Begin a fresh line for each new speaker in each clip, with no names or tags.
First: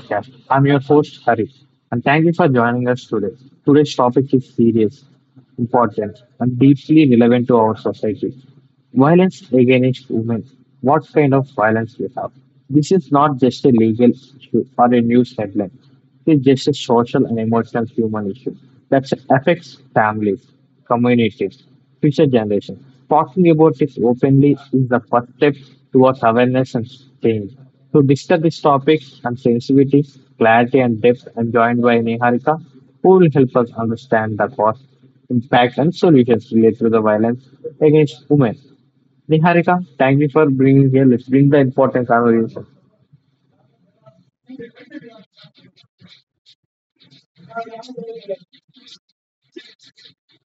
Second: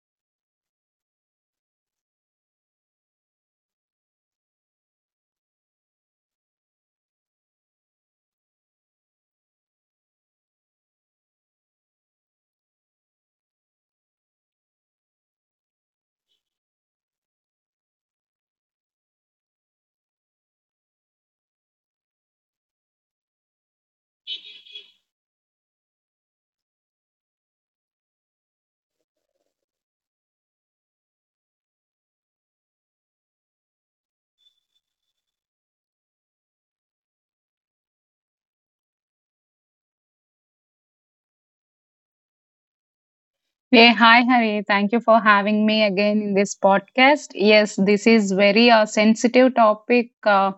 podcast. I'm your host, Hari, and thank you for joining us today. Today's topic is serious, important, and deeply relevant to our society violence against women. What kind of violence we have? This is not just a legal issue or a news headline is just a social and emotional human issue that affects families, communities, future generations. Talking about it openly is the first step towards awareness and change. To discuss this topic and sensitivity, clarity and depth, I'm joined by Niharika, who will help us understand the cause, impact, and solutions related to the violence against women. Niharika, thank you for bringing here. Let's bring the important conversation.
Hey, hi, Hari. Thank you for having me again in this podcast. Yes, this is very sensitive topic uh,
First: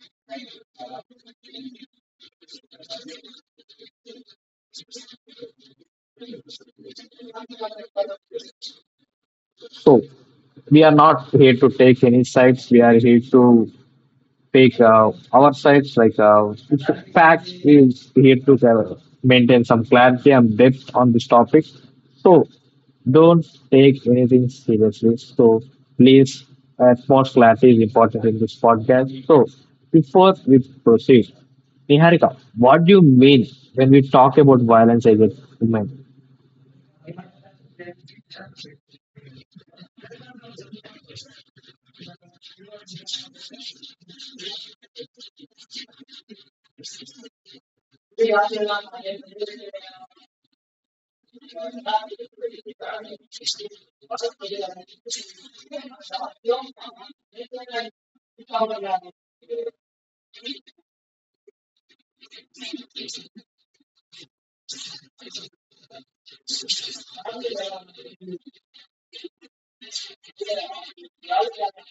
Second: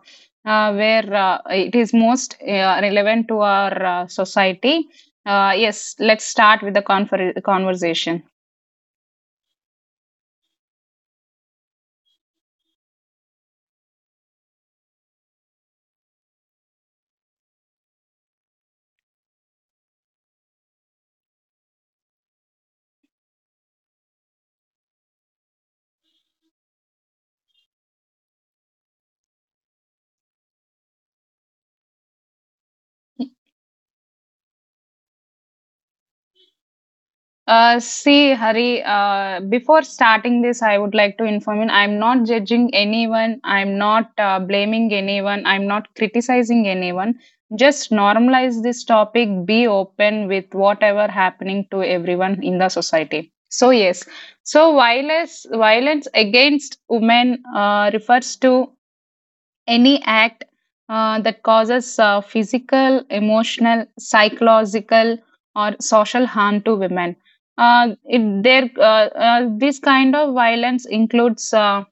uh, where it is most relevant to our society. Yes, let's start with the conversation.
So we are not here to take any sides. We are here to take our sides. It's is here to maintain some clarity and depth on this topic. So don't take anything seriously. So please, utmost clarity is important in this podcast. So before we proceed, Niharika, what do you mean when we talk about violence against women?
See, Hari, before starting this, I would like to inform you I'm not judging anyone, I'm not blaming anyone, I'm not criticizing anyone. Just normalize this topic, be open with whatever happening to everyone in the society. So, yes, so violence against women refers to any act that causes physical, emotional, psychological, or social harm to women. This kind of violence includes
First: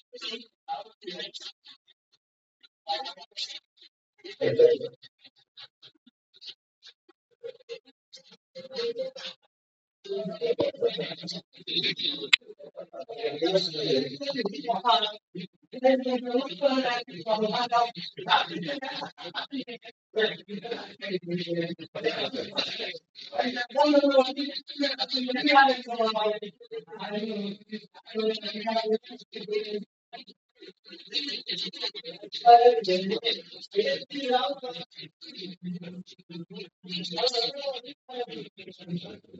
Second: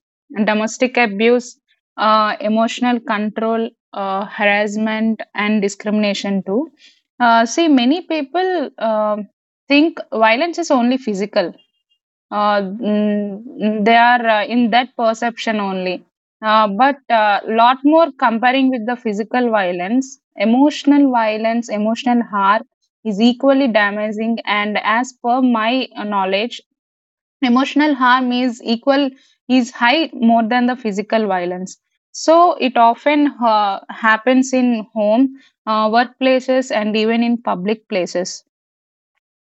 domestic abuse, emotional control, harassment, and discrimination too. See, many people think violence is only physical, they are in that perception only. But lot more comparing with the physical violence, emotional harm is equally damaging. And as per my knowledge, emotional harm is equal is high more than the physical violence. So it often happens in home, workplaces, and even in public places,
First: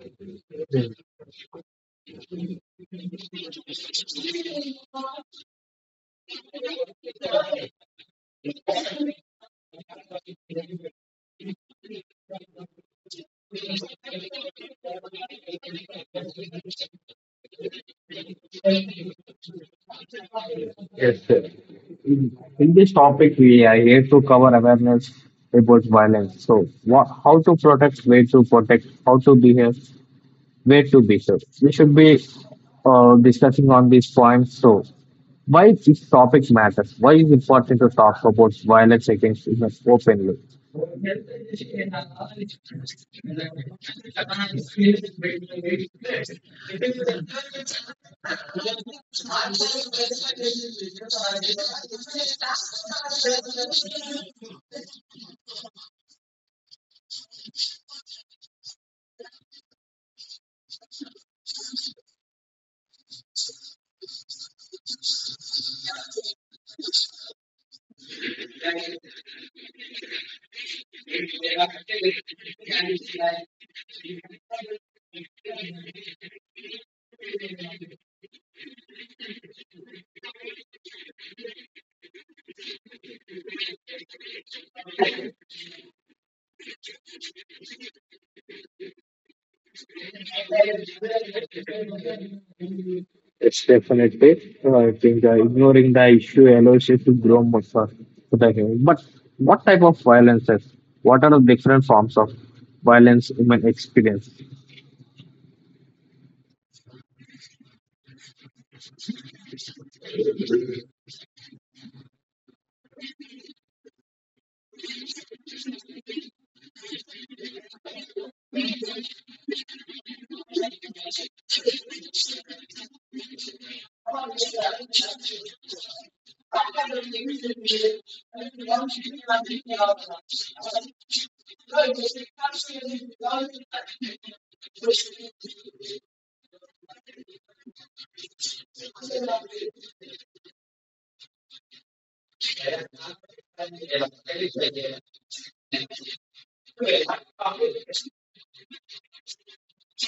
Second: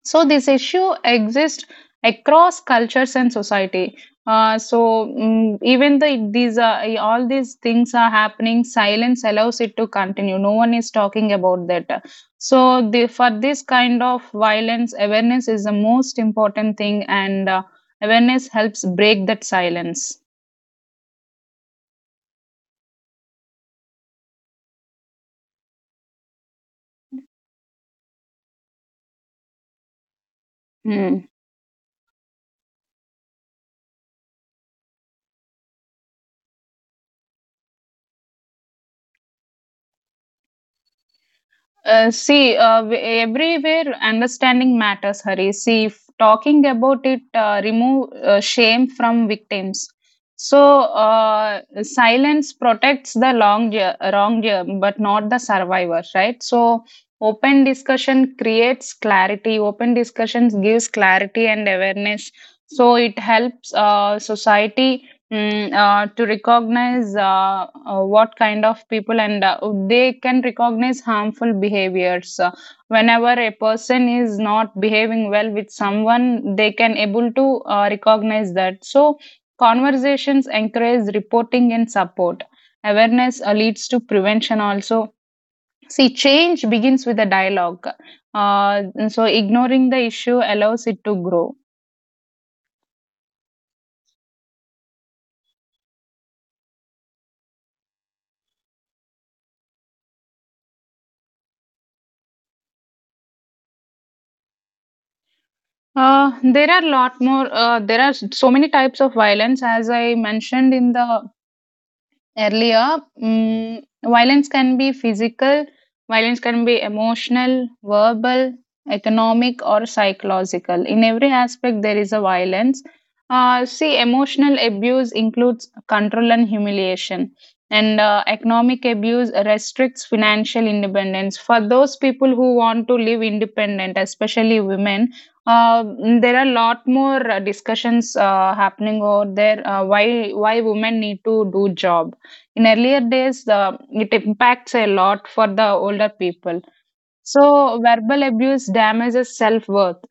so this issue exists across cultures and society. Even these are all these things are happening. Silence allows it to continue. No one is talking about that. So for this kind of violence, awareness is the most important thing, and awareness helps break that silence.
Yes, sir. In this topic, we are here to cover awareness about violence. So, what, how to protect, where to protect, how to behave, where to
Hmm.
behave. We should be discussing on these points. So, why this topic matters? Why is it important to talk about violence against women openly?
Uh, see, uh, w- everywhere understanding matters, Hari. See, if talking about it, remove shame from victims. So, silence protects the long year, wrong year, but not the survivor, right? So, open discussion creates clarity. Open discussions gives clarity and awareness. So, it helps society, to recognize, what kind of people, and they can recognize harmful behaviors. Whenever a person is not behaving well with someone, they can able to recognize that. So conversations encourage reporting and support. Awareness leads to prevention also. See, change begins with a dialogue. uh, so ignoring the issue allows it to grow.
It's definitely. I think ignoring the issue allows you to grow more for the human. But what type of violence is? What are the different forms of violence human experience?
There are lot more. There are so many types of violence, as I mentioned in the earlier, violence can be physical, violence can be emotional, verbal, economic, or psychological. In every aspect, there is a violence. See, emotional abuse includes control and humiliation, and economic abuse restricts financial independence. For those people who want to live independent, especially women, uh, there are a lot more discussions happening over there, why women need to do job in earlier days. It impacts a lot for the older people. So verbal abuse damages self-worth.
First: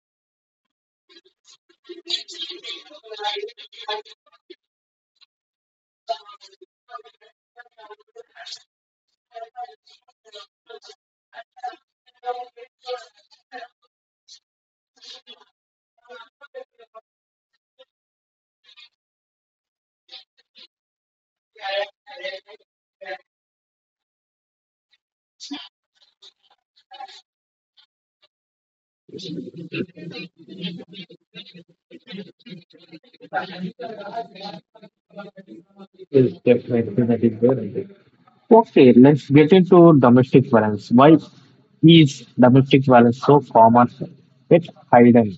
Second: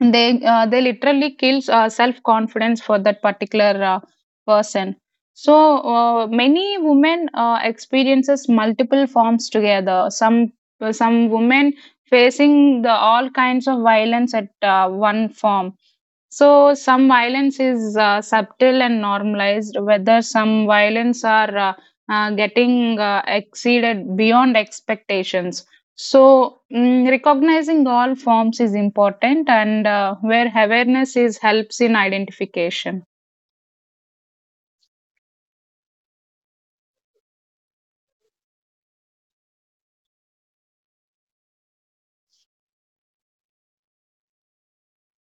They literally kills self-confidence for that particular person. So many women experiences multiple forms together. Some women facing the all kinds of violence at one form. So, some violence is subtle and normalized, whether some violence are getting exceeded beyond expectations. So, recognizing all forms is important, and where awareness is helps in identification.
It's definitely that is there. Okay, let's get into domestic violence. Why is domestic violence so common? It's hidden.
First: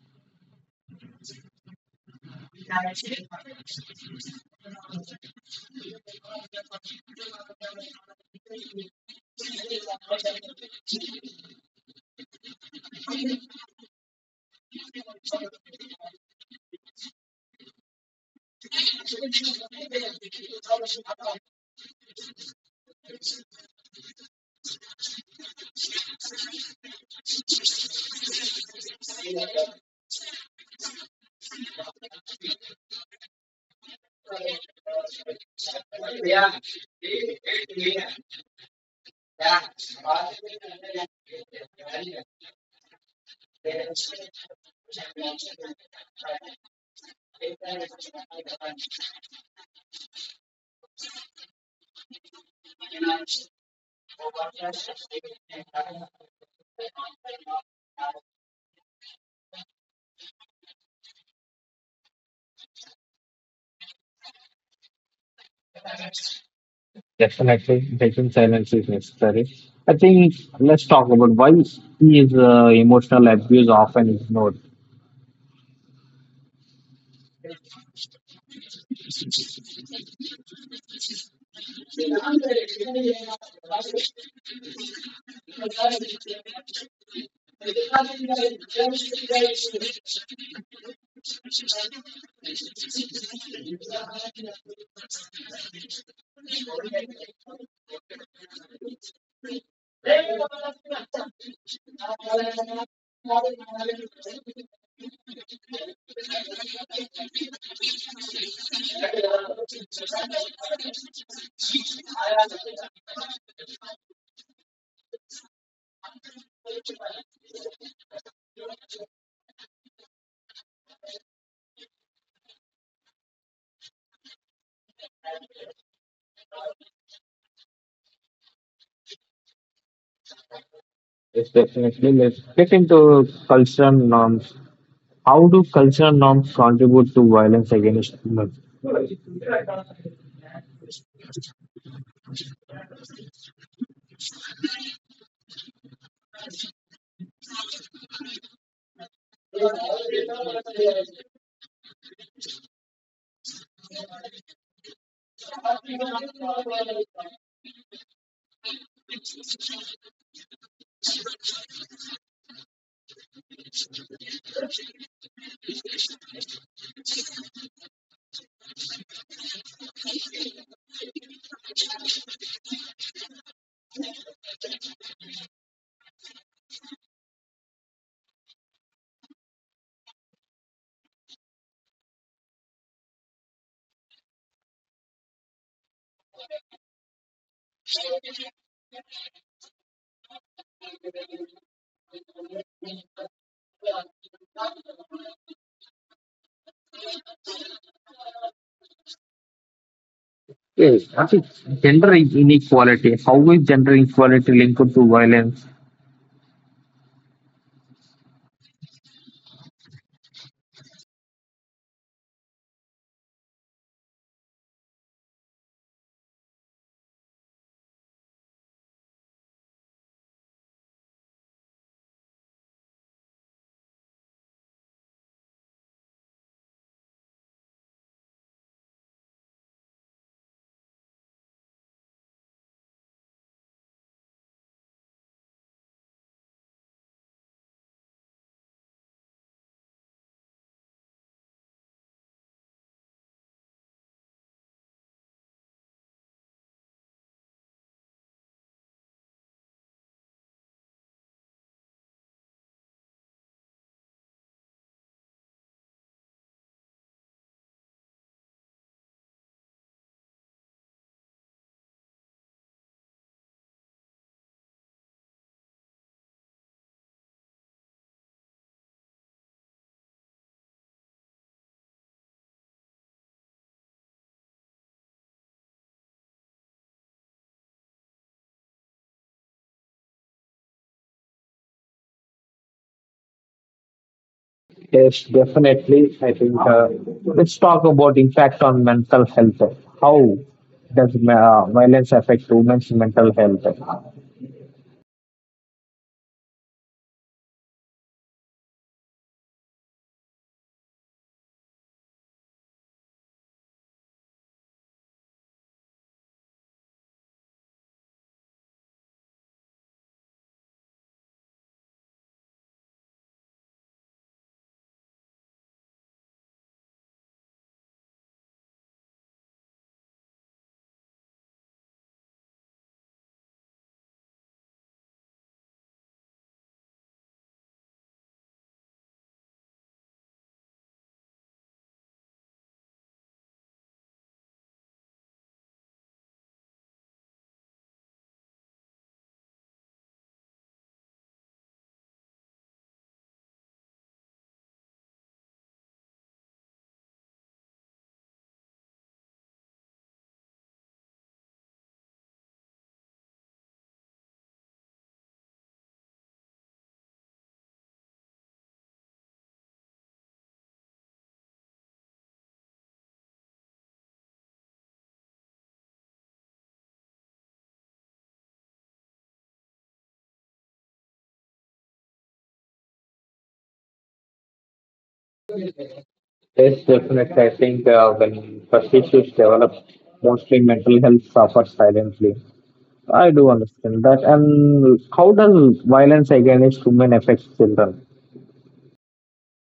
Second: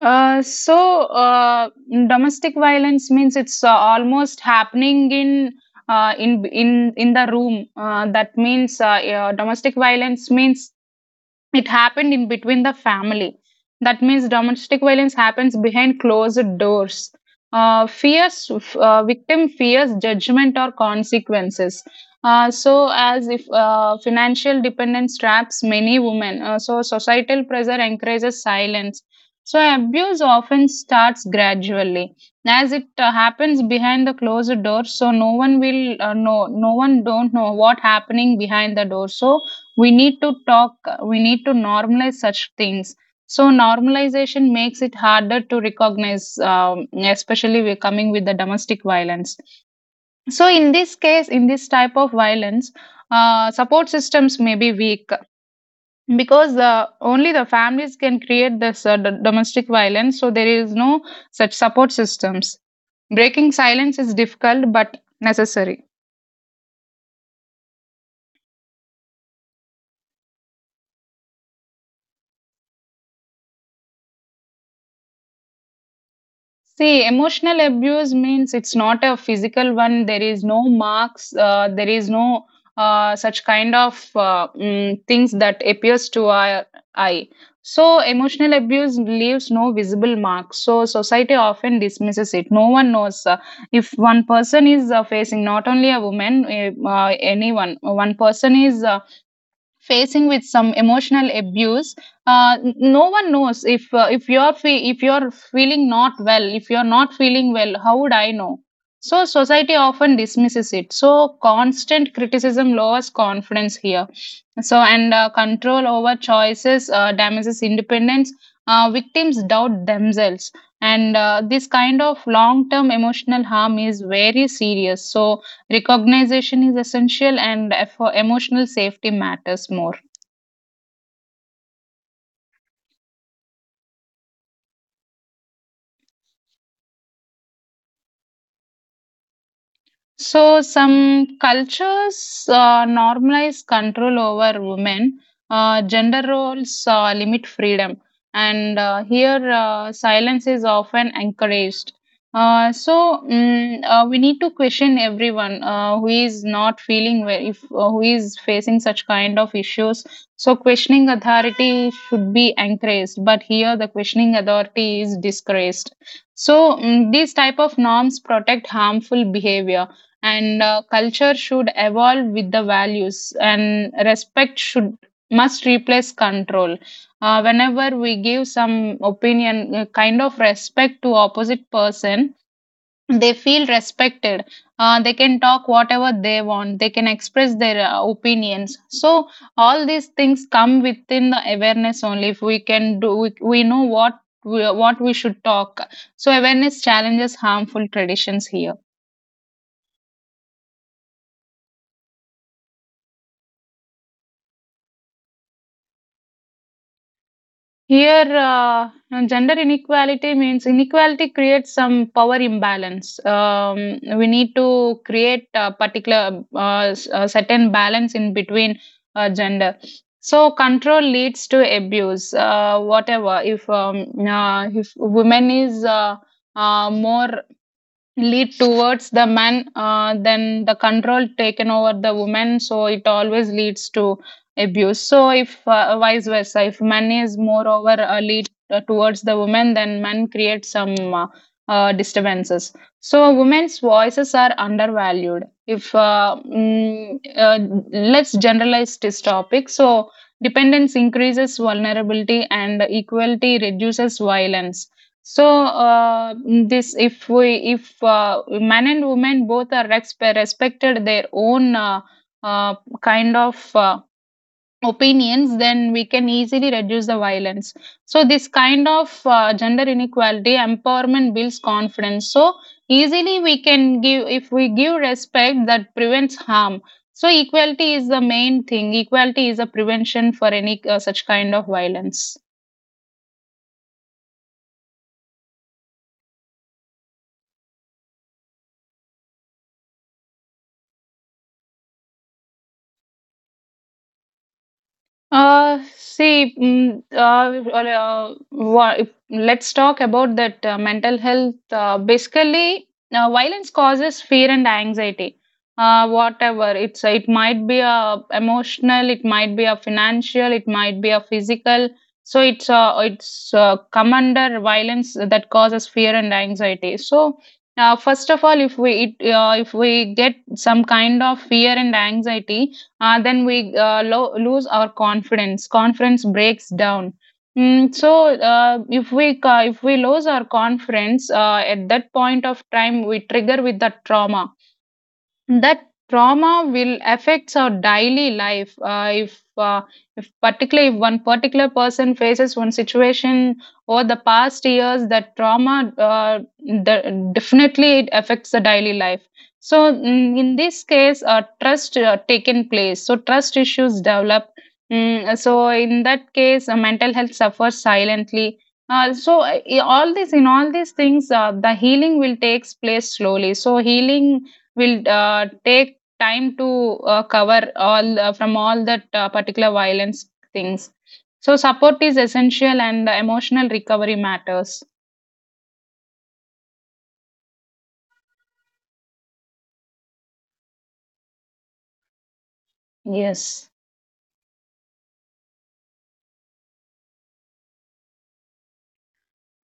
Uh, so, uh, Domestic violence means it's almost happening in in the room. That means Domestic violence means it happened in between the family. That means domestic violence happens behind closed doors. Fears Victim fears judgment or consequences. So as if financial dependence traps many women. So societal pressure encourages silence. So abuse often starts gradually as it happens behind the closed door, so no one will know, no one don't know what happening behind the door. So we need to talk, we need to normalize such things. So normalization makes it harder to recognize, especially we're coming with the domestic violence. So in this case, in this type of violence, support systems may be weak, because only the families can create this domestic violence, so there is no such support systems. Breaking silence is difficult but necessary.
Definitely, breaking silence is necessary. I think let's talk about why is emotional abuse often ignored.
See, emotional abuse means it's not a physical one. There is no marks. There is no such kind of things that appears to our eye. So emotional abuse leaves no visible marks. So society often dismisses it. No one knows if one person is facing, not only a woman, anyone. One person is facing with some emotional abuse. No one knows if if you're feeling not well, if you're not feeling well, how would I know? So society often dismisses it. So constant criticism lowers confidence here. So and control over choices damages independence. Victims doubt themselves, and this kind of long term emotional harm is very serious. So recognition is essential, and for emotional safety matters more.
Yes, definitely. Let's get into cultural norms. How do cultural norms contribute to violence against women?
So, some cultures normalize control over women, gender roles limit freedom, and here silence is often encouraged. We need to question everyone who is not feeling well, if who is facing such kind of issues. So, questioning authority should be encouraged, but here the questioning authority is discouraged. So, these type of norms protect harmful behavior, and culture should evolve with the values, and respect should must replace control. Whenever we give some opinion, kind of respect to opposite person, they feel respected. They can talk whatever they want, they can express their opinions. So all these things come within the awareness only. If we can do, we know what what we should talk. So awareness challenges harmful traditions here.
Yes, I think gender inequality. How is gender inequality linked to violence?
Here, gender inequality means inequality creates some power imbalance. We need to create a particular a certain balance in between gender. So control leads to abuse. Whatever, if women is more lead towards the man, then the control taken over the woman, so it always leads to abuse. So if vice versa, if man is moreover lead towards the woman, then man creates some disturbances. So women's voices are undervalued, if let's generalize this topic. So dependence increases vulnerability, and equality reduces violence. So this, if we, if men and women both are respected their own uh, kind of opinions, then we can easily reduce the violence. So this kind of gender inequality empowerment builds confidence. So easily we can give, if we give respect, that prevents harm. So equality is the main thing. Equality is a prevention for any such kind of violence.
Yes, definitely. I think let's talk about impact on mental health. How does violence affect women's mental health?
See, mm, or, wha- Let's talk about that mental health. Basically, violence causes fear and anxiety. Whatever it's, it might be a emotional, it might be a financial, it might be a physical. So it's come under violence that causes fear and anxiety. So first of all, if if we get some kind of fear and anxiety, then we lose our confidence breaks down. So if we lose our confidence, at that point of time we trigger with the trauma. That trauma will affects our daily life. If particularly if one particular person faces one situation over the past years, that trauma, definitely it affects the daily life. So in this case, trust taken place. So trust issues develop. So in that case, mental health suffers silently. All this in all these things, the healing will takes place slowly. So healing will take time to cover all from all that particular violence things. So support is essential, and the emotional recovery matters.
Yes, definitely. I think when first issues develop, mostly mental health suffers silently. I do
Yes.
understand that. And how does violence against women affect children?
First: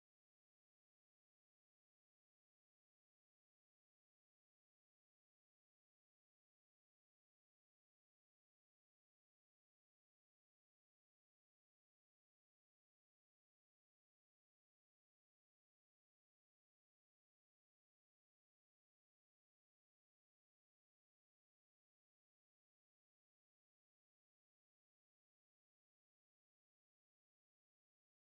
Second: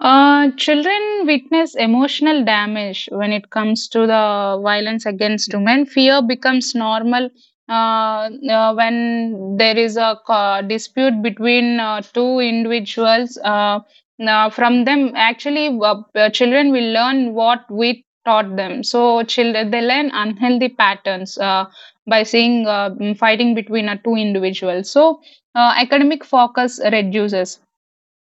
Children witness emotional damage when it comes to the violence against women. Fear becomes normal, when there is a dispute between two individuals. Now from them, actually, children will learn what we taught them. So, children they learn unhealthy patterns by seeing fighting between two individuals. So, academic focus reduces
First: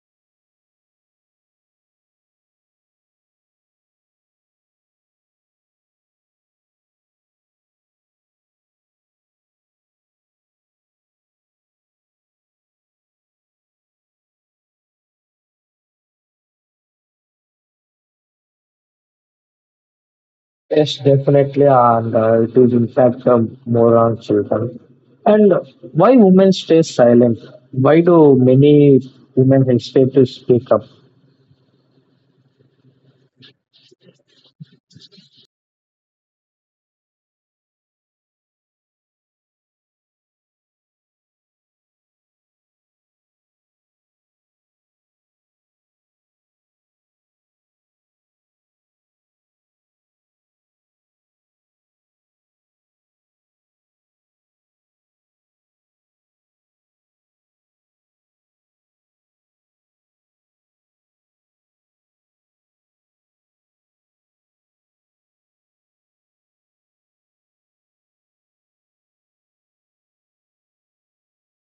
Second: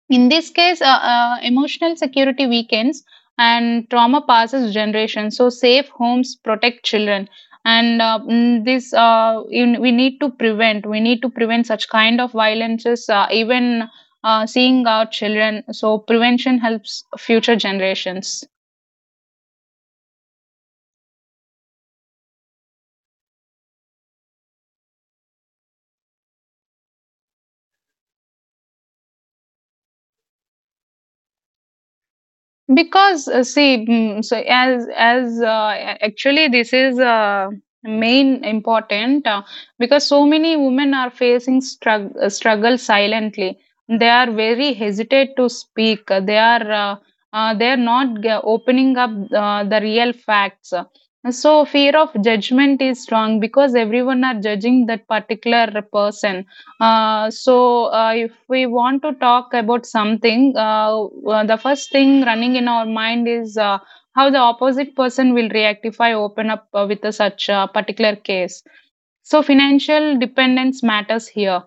in this case, emotional security weakens, and trauma passes generations. So, safe homes protect children, and this we need to prevent. We need to prevent such kind of violences, even seeing our children. So, prevention helps future generations.
Yes, definitely, and it is in fact more on children. And why women stay silent? Why do many women hesitate to speak up?
Because see, mm, so as a- actually this is main important, because so many women are facing struggle silently. They are very hesitant to speak. They are not opening up the real facts. So fear of judgment is strong because everyone are judging that particular person. If we want to talk about something, the first thing running in our mind is how the opposite person will react if I open up with a such a particular case. So, financial dependence matters here.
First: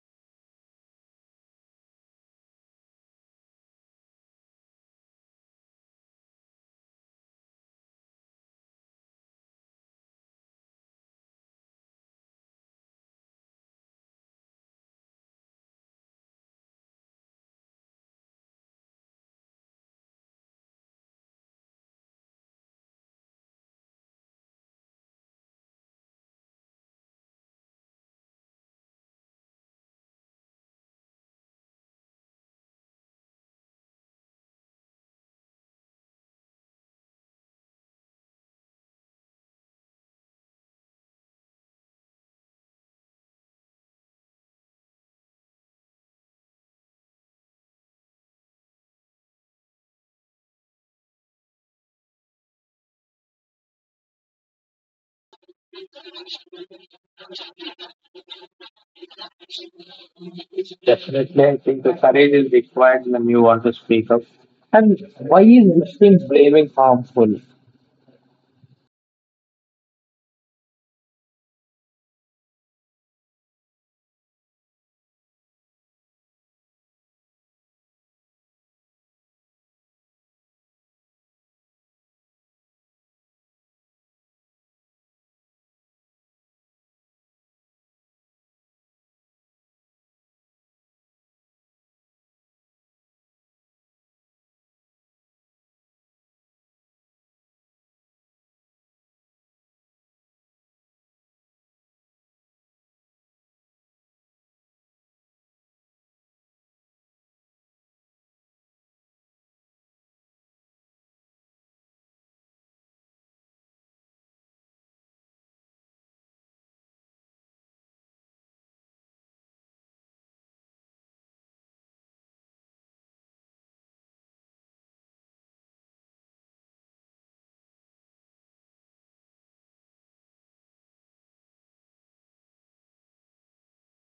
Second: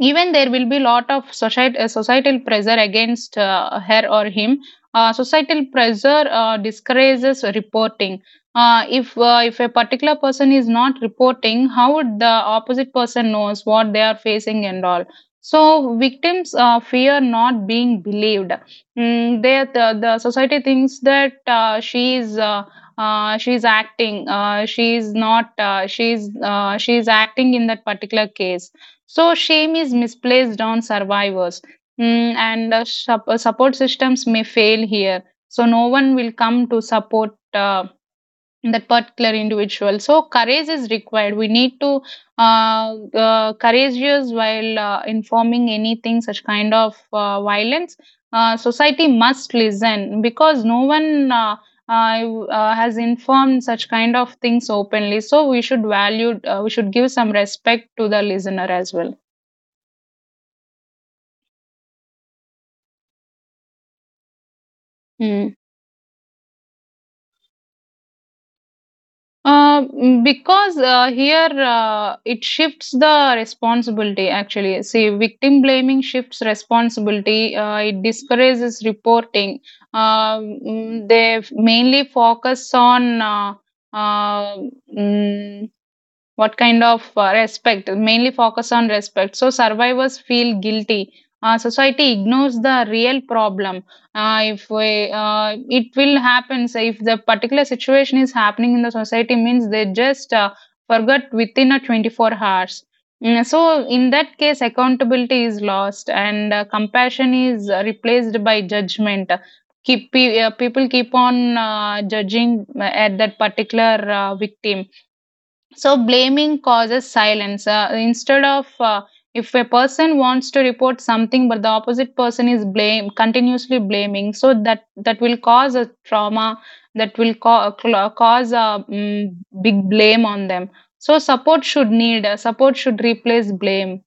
Even there will be lot of societal pressure against her or him. Societal pressure discourages reporting. If a particular person is not reporting, how would the opposite person knows what they are facing and all? So victims fear not being believed. The society thinks that she is not she is acting in that particular case. So shame is misplaced on survivors. And support systems may fail here. So no one will come to support that particular individual. So courage is required. We need to courageous while informing anything such kind of violence. Society must listen because no one. Has informed such kind of things openly, so we should value, we should give some respect to the listener as well.
Definitely, I think the courage is required when you want to speak up. And why
Hmm.
is victim blaming harmful?
Because here it shifts the responsibility actually. See, victim blaming shifts responsibility, it discourages reporting. They mainly focus on, uh, what kind of respect, mainly focus on respect, so survivors feel guilty. Society ignores the real problem. If we, It will happen. So if the particular situation is happening in the society means, they just forgot within a 24 hours. So in that case accountability is lost, and compassion is replaced by judgment. People keep on judging at that particular victim. So blaming causes silence. Instead of, if a person wants to report something, but the opposite person is blame continuously blaming, so that will cause a trauma. That will cause a big blame on them. So support should replace blame.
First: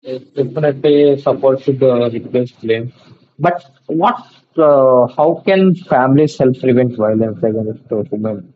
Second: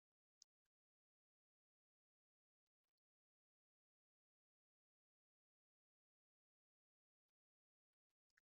Yes, definitely support should replace blame. But what? How can families help prevent violence against women?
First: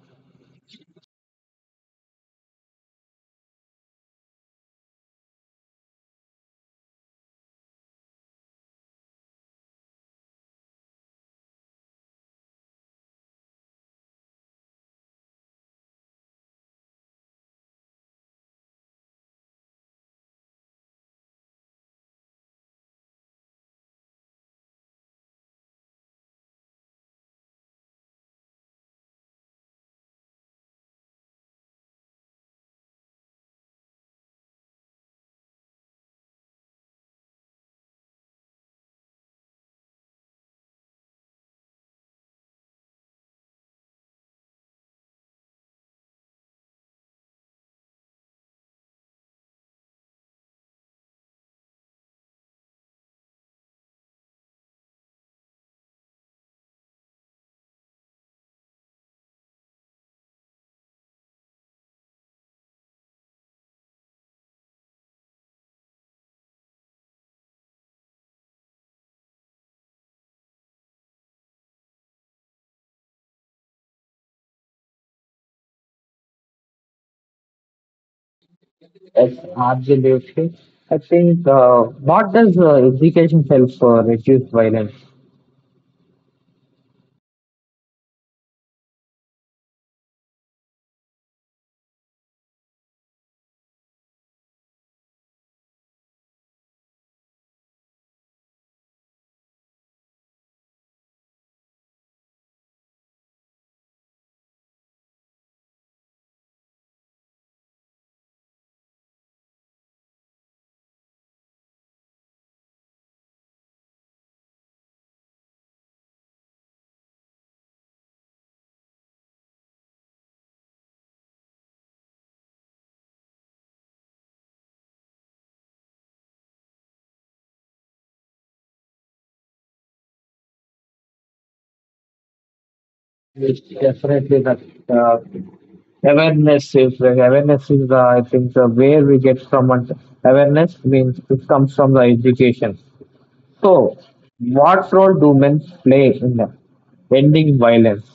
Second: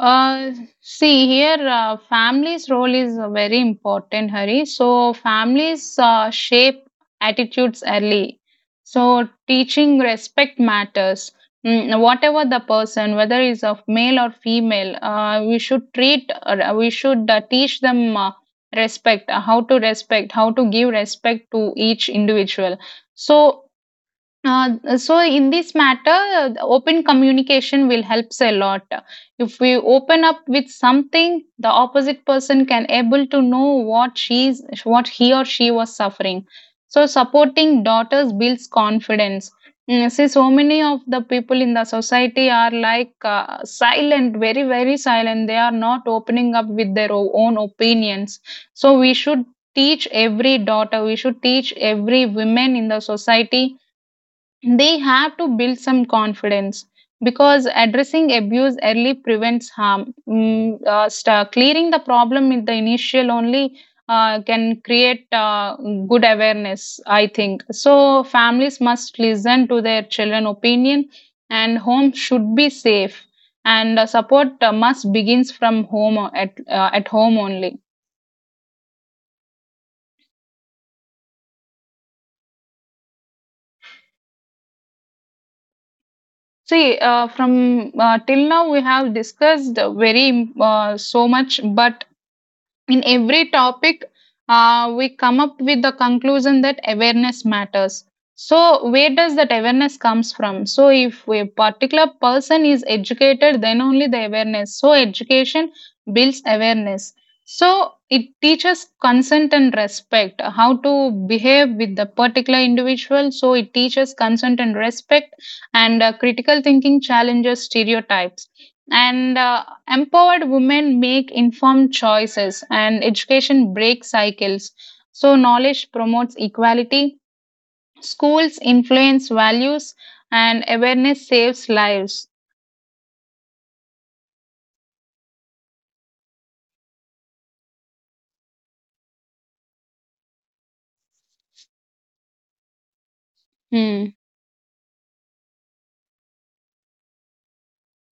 Uh, See here, family's role is very important, Hari. So families shape attitudes early. So teaching respect matters. Whatever the person, whether is of male or female, we should teach them respect, how to respect, how to give respect to each individual. So so in this matter, the open communication will helps a lot. If we open up with something, the opposite person can able to know what he or she was suffering. So supporting daughters builds confidence. See, so many of the people in the society are like, silent, very very silent. They are not opening up with their own opinions. So we should teach every daughter. We should teach every woman in the society. They have to build some confidence because addressing abuse early prevents harm. Clearing the problem in the initial only can create good awareness, I think. So, families must listen to their children' opinion, and home should be safe. And support must begins from home or at home only.
Yes, absolutely. I think what does education help reduce violence?
See, from till now we have discussed very so much, but in every topic we come up with the conclusion that awareness matters. So where does that awareness comes from? So if a particular person is educated, then only the awareness. So education builds awareness. So it teaches consent and respect, how to behave with the particular individual. So it teaches consent and respect, and critical thinking challenges stereotypes, and empowered women make informed choices, and education breaks cycles. So knowledge promotes equality. Schools influence values, and awareness saves lives.
Yes, definitely that uh, awareness is the I think the where we get from and awareness means it comes from the education. So,
Hmm.
what role do men play in ending violence?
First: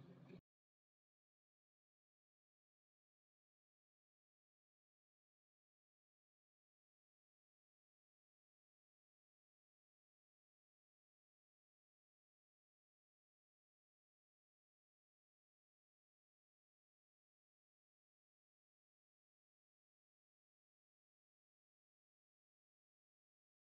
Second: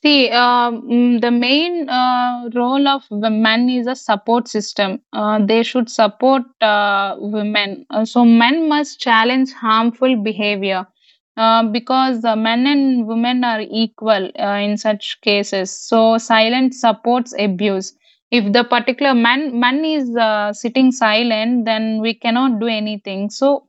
See, the main role of women is a support system. They should support women. Men must challenge harmful behavior because the men and women are equal in such cases. So, silence supports abuse. If the particular man is sitting silent, then we cannot do anything. So,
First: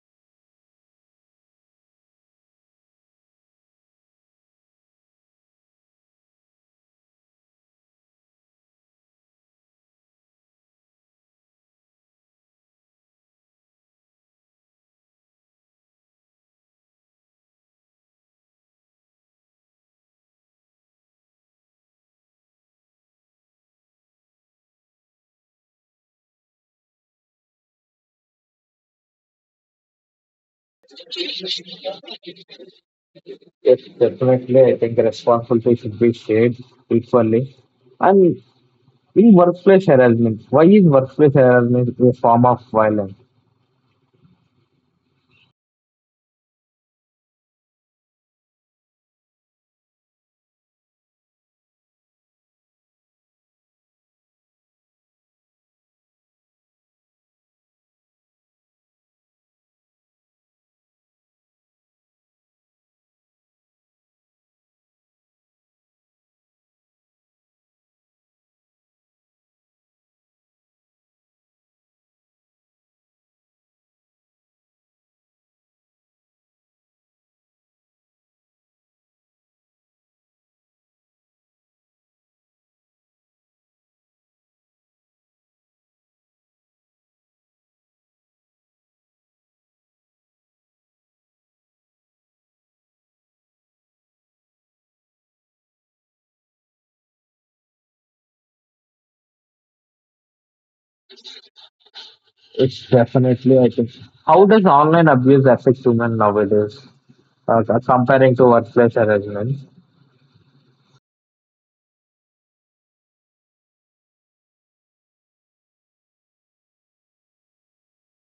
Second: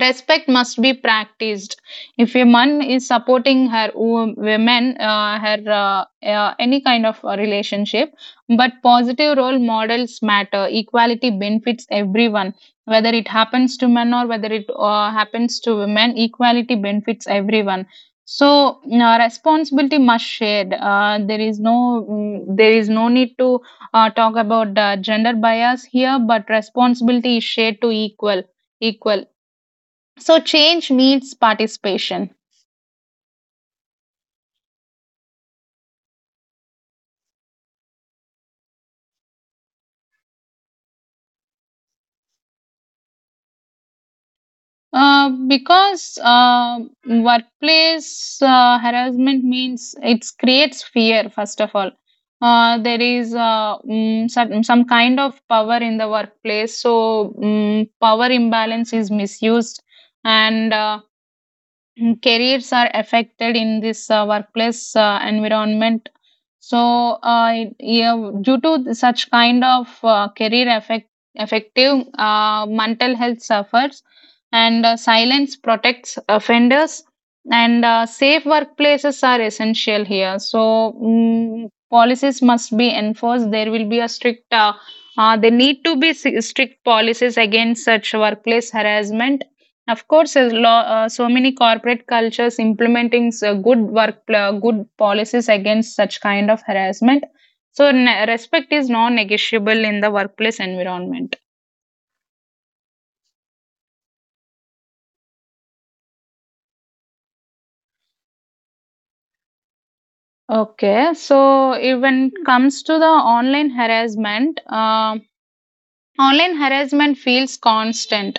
respect must be practiced if a man is supporting her women, her any kind of relationship. But positive role models matter. Equality benefits everyone, whether it happens to men or whether it happens to women. Equality benefits everyone. So responsibility must shared. There is no need to talk about gender bias here, but responsibility is shared to equal, equal so change needs participation.
Yes, definitely. I think the responsibility should be shared equally. And in workplace harassment, why is workplace harassment a form of violence?
Because workplace harassment means it creates fear first of all. There is some kind of power in the workplace, so power imbalance is misused. And careers are affected in this workplace environment. So yeah, due to such kind of career effect, effective mental health suffers. And silence protects offenders. And safe workplaces are essential here, so policies must be enforced. There will be a strict, there need to be strict policies against such workplace harassment. Of course, law, so many corporate cultures implementing good good policies against such kind of harassment. So, respect is non-negotiable in the workplace environment.
It's definitely, I think. How does online abuse affect women nowadays? Comparing to workplace harassment,
Okay, so if when it comes to the online harassment, online harassment feels constant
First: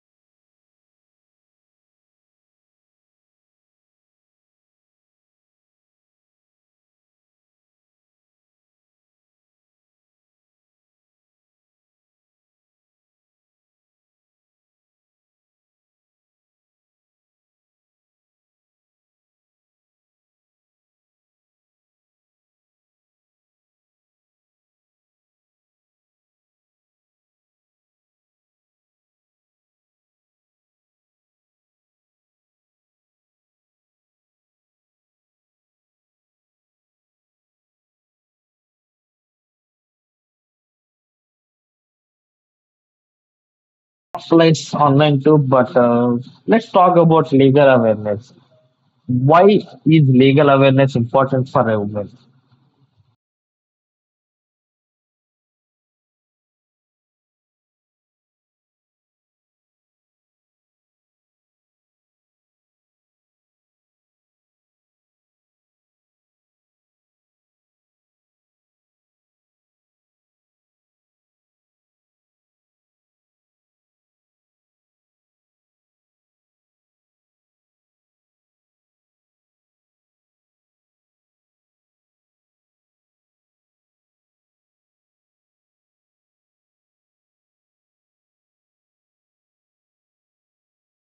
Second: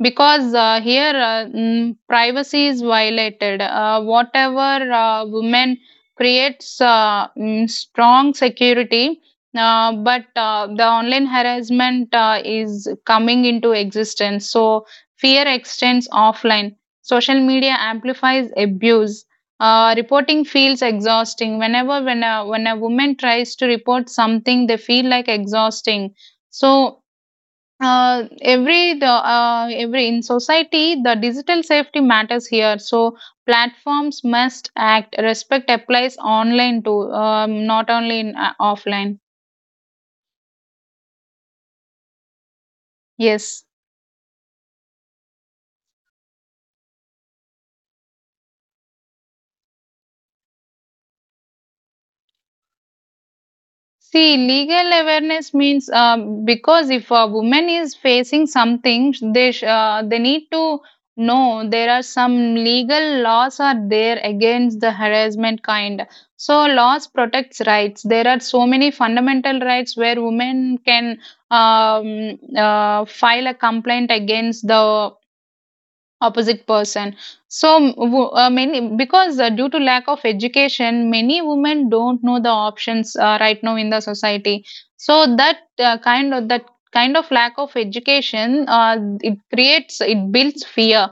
because here privacy is violated. Whatever women creates strong security, but the online harassment is coming into existence. So fear extends offline. Social media amplifies abuse. Reporting feels exhausting. When a woman tries to report something, they feel like exhausting. So every in society, the digital safety matters here. So platforms must act. Respect applies online too, not only in offline. Yes.
offline, online too. But let's talk about legal awareness. Why is legal awareness important for a woman?
See, legal awareness means, because if a woman is facing something, they need to know there are some legal laws are there against the harassment kind. So laws protects rights. There are so many fundamental rights where women can file a complaint against the opposite person. So many, because due to lack of education, many women don't know the options right now in the society. So that kind of lack of education it builds fear.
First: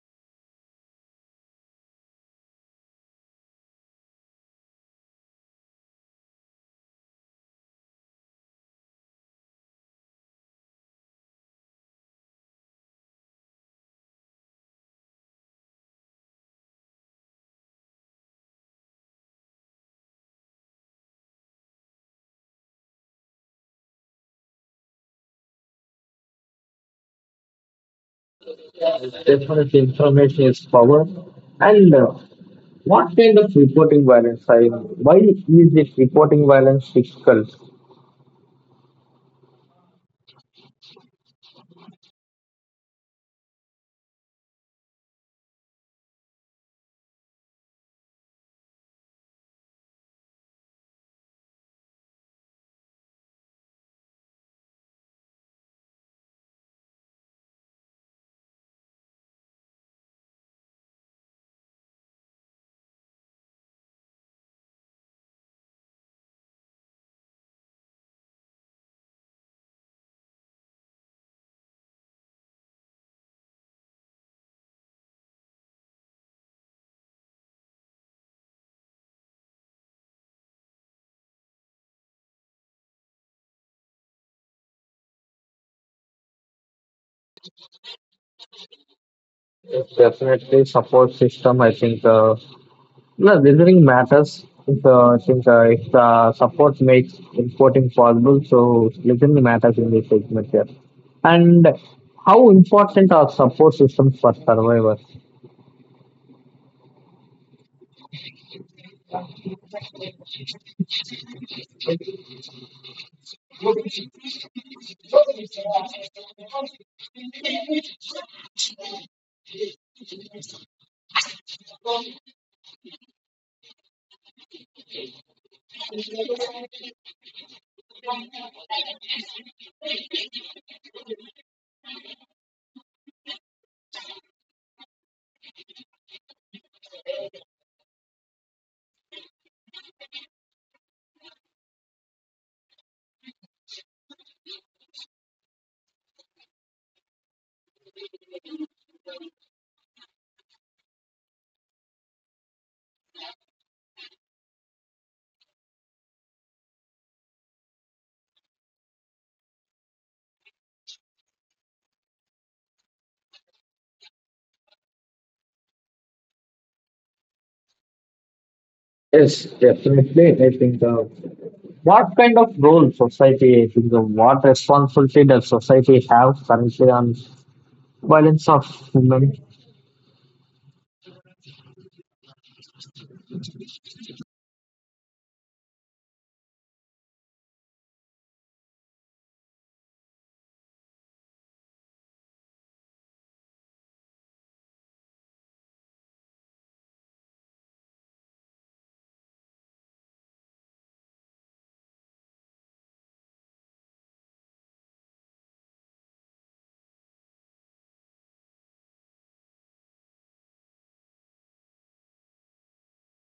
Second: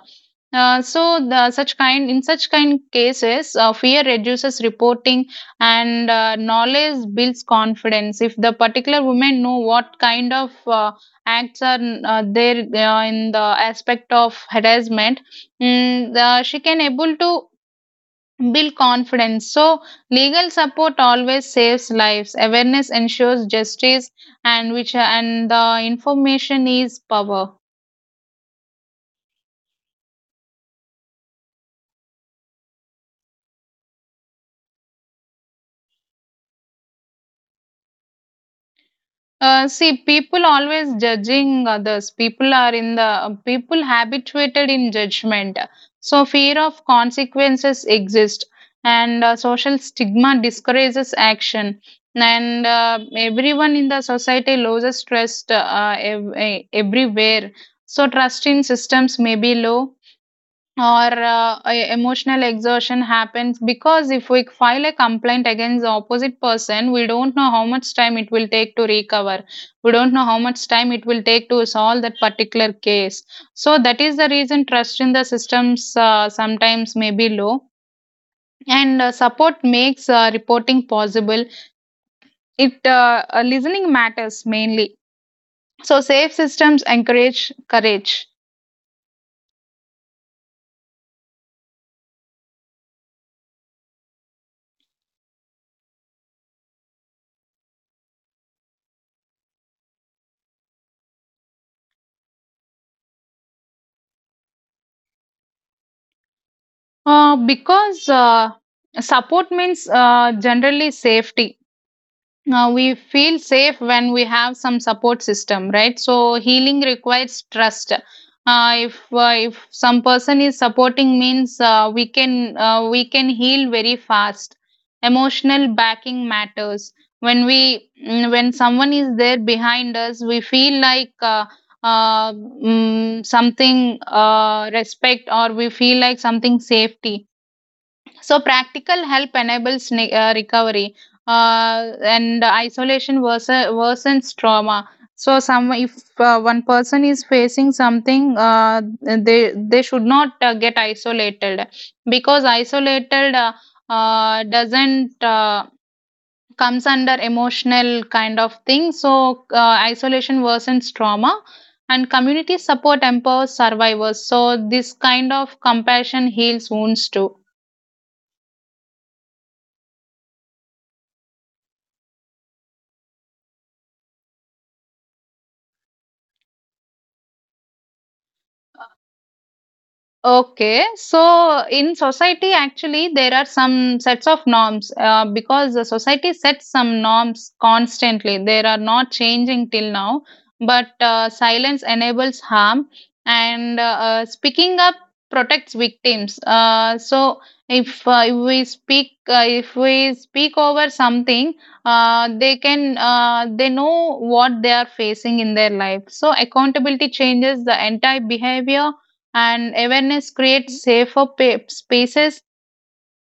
So the such kind, in such kind cases, fear reduces reporting. And knowledge builds confidence if the particular women know what kind of acts are there in the aspect of harassment. She can able to build confidence. So legal support always saves lives. Awareness ensures justice. And which and the information is power.
Definitely, information is power, and what kind of reporting violence? I why is this reporting violence difficult?
See, people always judging others. People habituated in judgment. So fear of consequences exist, and social stigma discourages action. And everyone in the society loses trust everywhere. So trust in systems may be low, or emotional exertion happens. Because if we file a complaint against the opposite person, we don't know how much time it will take to recover. We don't know how much time it will take to solve that particular case. So that is the reason trust in the systems sometimes may be low. And support makes reporting possible. It Listening matters mainly. So safe systems encourage courage.
It's definitely support system. I think no, listening matters. If, I think if the support makes reporting possible, so listening matters in this segment here. And how important are support systems for survivors?
Because support means generally safety. Now we feel safe when we have some support system, right? So healing requires trust. If some person is supporting means, we can heal very fast. Emotional backing matters. When someone is there behind us, we feel like something respect, or we feel like something safety. So practical help enables recovery, and worsens trauma. So, some if one person is facing something, they should not get isolated, because isolated doesn't comes under emotional kind of thing. So isolation worsens trauma. And community support empowers survivors. So this kind of compassion heals wounds too.
Yes, definitely. I think what kind of role society, I think, what responsibility does society have currently on violence of women
Okay, so in society, actually, there are some sets of norms, because the society sets some norms constantly. They are not changing till now, but silence enables harm, and speaking up protects victims. So if we speak over something, they know what they are facing in their life. So accountability changes the entire behavior, and awareness creates safer spaces,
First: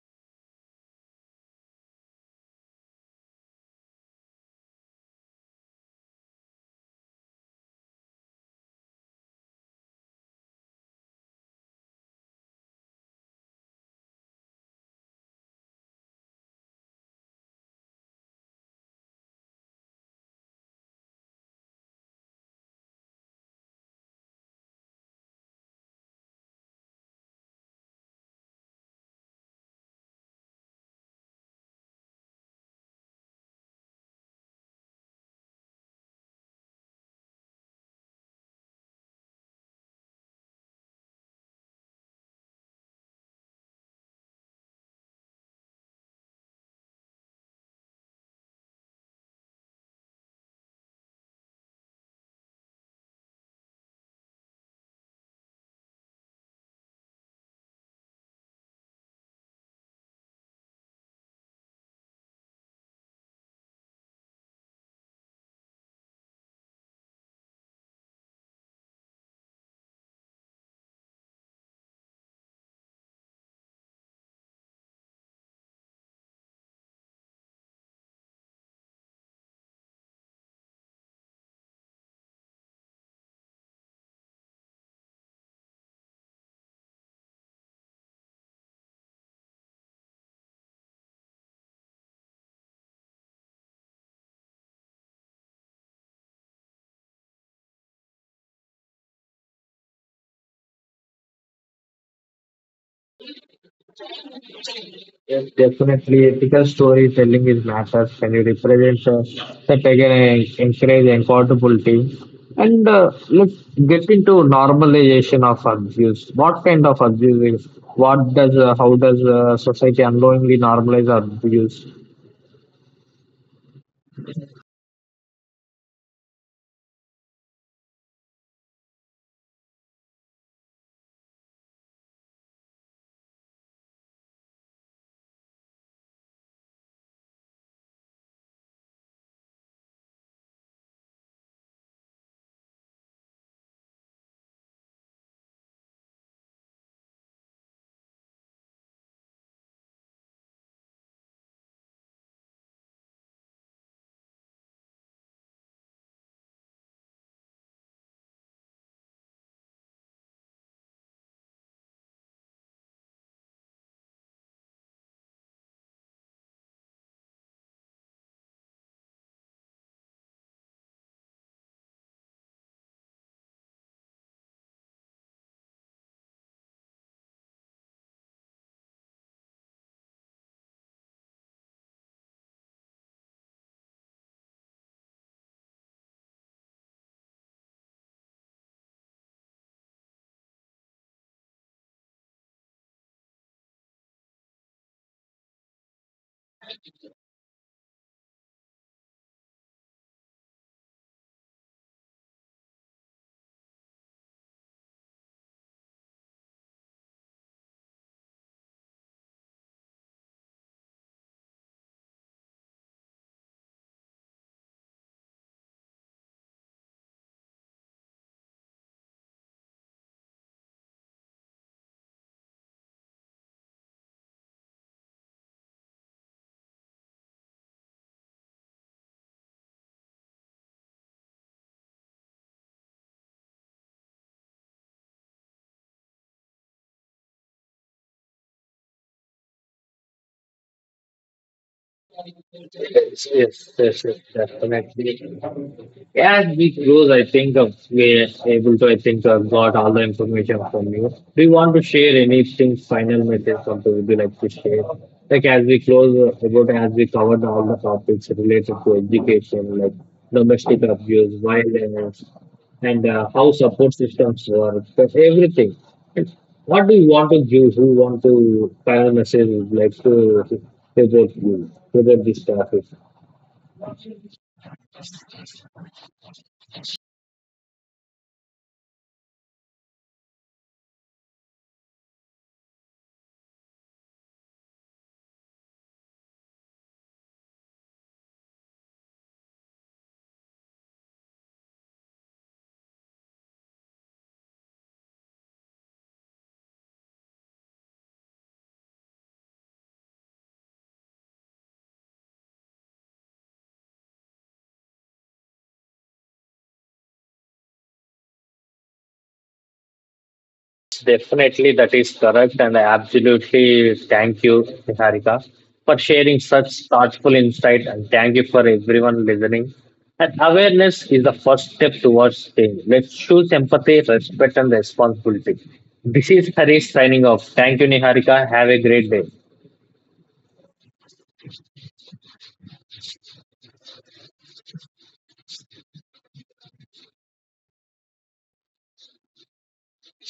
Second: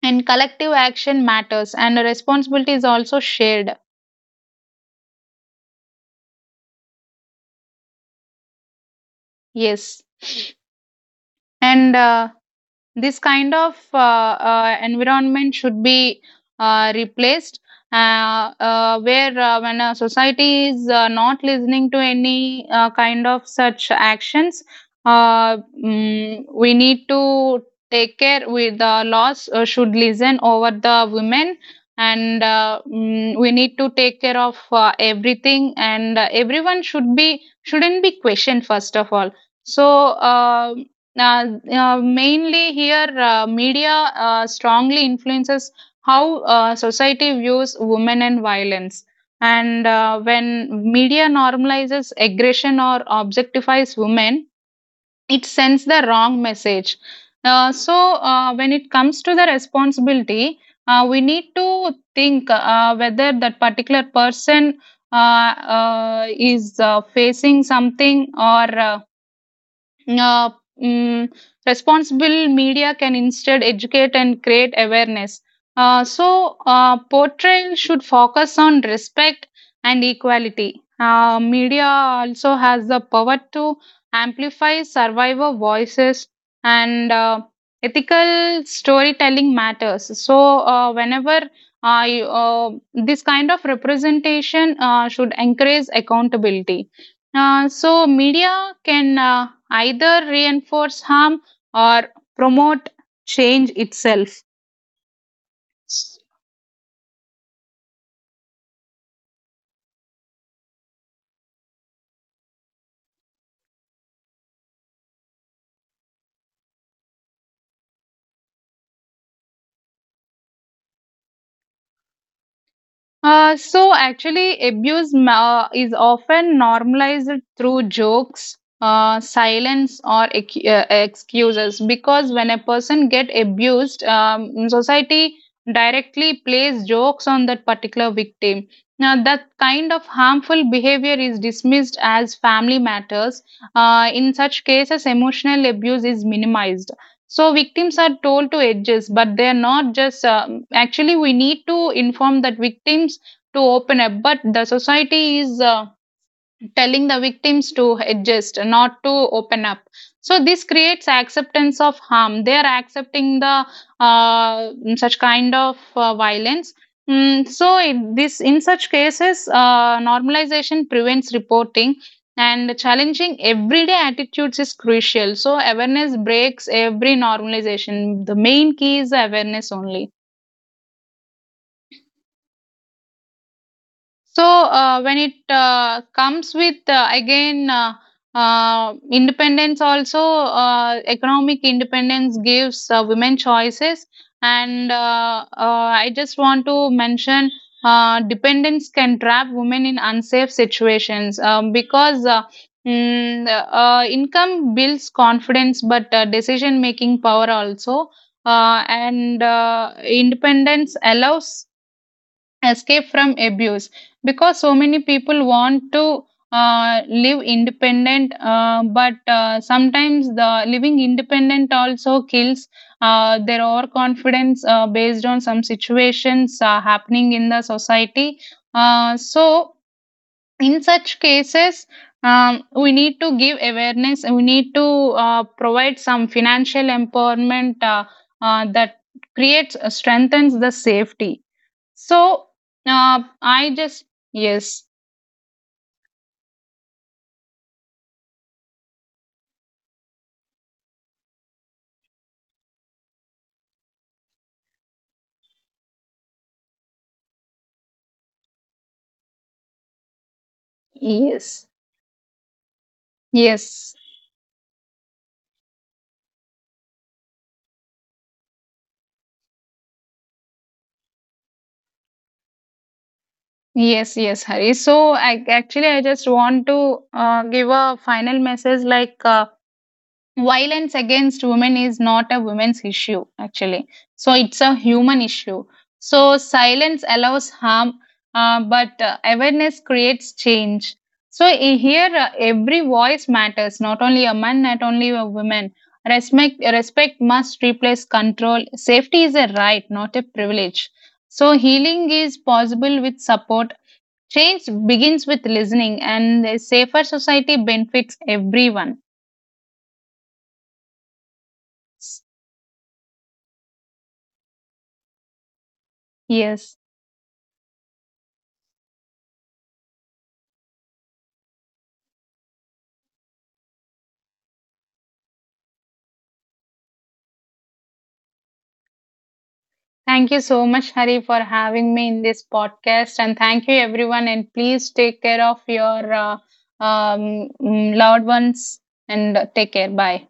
and collective action matters, and the responsibility is also shared. Yes. and This kind of environment should be replaced, where, when a society is not listening to any kind of such actions, uh, we need to take care. With the laws, should listen over the women, and we need to take care of everything, and everyone shouldn't be questioned first of all. So uh, uh, mainly here, media strongly influences how, society views women and violence. And when media normalizes aggression or objectifies women, it sends the wrong message. When it comes to the responsibility, we need to think whether that particular person is facing something, uh, mm, responsible media can instead educate and create awareness. Portrayal should focus on respect and equality. Media also has the power to amplify survivor voices, and ethical storytelling matters. This kind of representation should encourage accountability. So media can either reinforce harm or promote change itself.
is definitely ethical storytelling is matters when you represent the pagan and encourage accountability and let's get into normalization of abuse what kind of abuse is what does how does society unknowingly normalize abuse
So actually, is often normalized through jokes, silence, or excuses. Because when a person get abused, society directly plays jokes on that particular victim. Now, that kind of harmful behavior is dismissed as family matters. In such cases, emotional abuse is minimized. So victims are told to adjust, but they are not just. Actually, we need to inform that victims to open up, but the society is. Telling the victims to adjust, not to open up. So this creates acceptance of harm. They are accepting the such kind of violence. This, in such cases, normalization prevents reporting, and challenging everyday attitudes is crucial. So awareness breaks every normalization. The main key is awareness only. When it comes with, again independence, also economic independence gives women choices, and I just want to mention dependence can trap women in unsafe situations, because. Income builds confidence, but decision making power also, and independence allows escape from abuse, because so many people want to live independent, but sometimes the living independent also kills their overconfidence based on some situations happening in the society. So in such cases, we need to give awareness, we need to provide some financial empowerment, that creates, strengthens the safety. So
yes yes
I
yes,
just
yes
Yes,
definitely. Yeah, as we close, I think of we're able to. I think to have got all the information from you. Do you want to share anything final message something would you like to share? Like as we close, about as we covered all the topics related to education, like domestic abuse,
yes,
violence, and how
yes,
support systems work, that's everything. And what do you want to give? Who want to final message would like to about you about this topic?
yes, yes, Hari. So, I just want to give a final message like, violence against women is not a women's issue actually, so it's a human issue. So silence allows harm, but awareness creates change. So here, every voice matters, not only a man, not only a woman. Respect must replace control. Safety is a right, not a privilege. So healing is possible with support, change begins with listening, and a safer society benefits everyone.
Definitely, that is correct, and I absolutely thank you, Harika, for sharing
Yes.
such thoughtful insight, and thank you for everyone listening. And awareness is the first step towards change. Let's choose empathy, respect, and responsibility. This is Harish signing off. Thank you, Niharika. Have a great day.
Thank you so much, Hari, for having me in this podcast. And thank you, everyone. And please take care of your loved ones, and take care. Bye.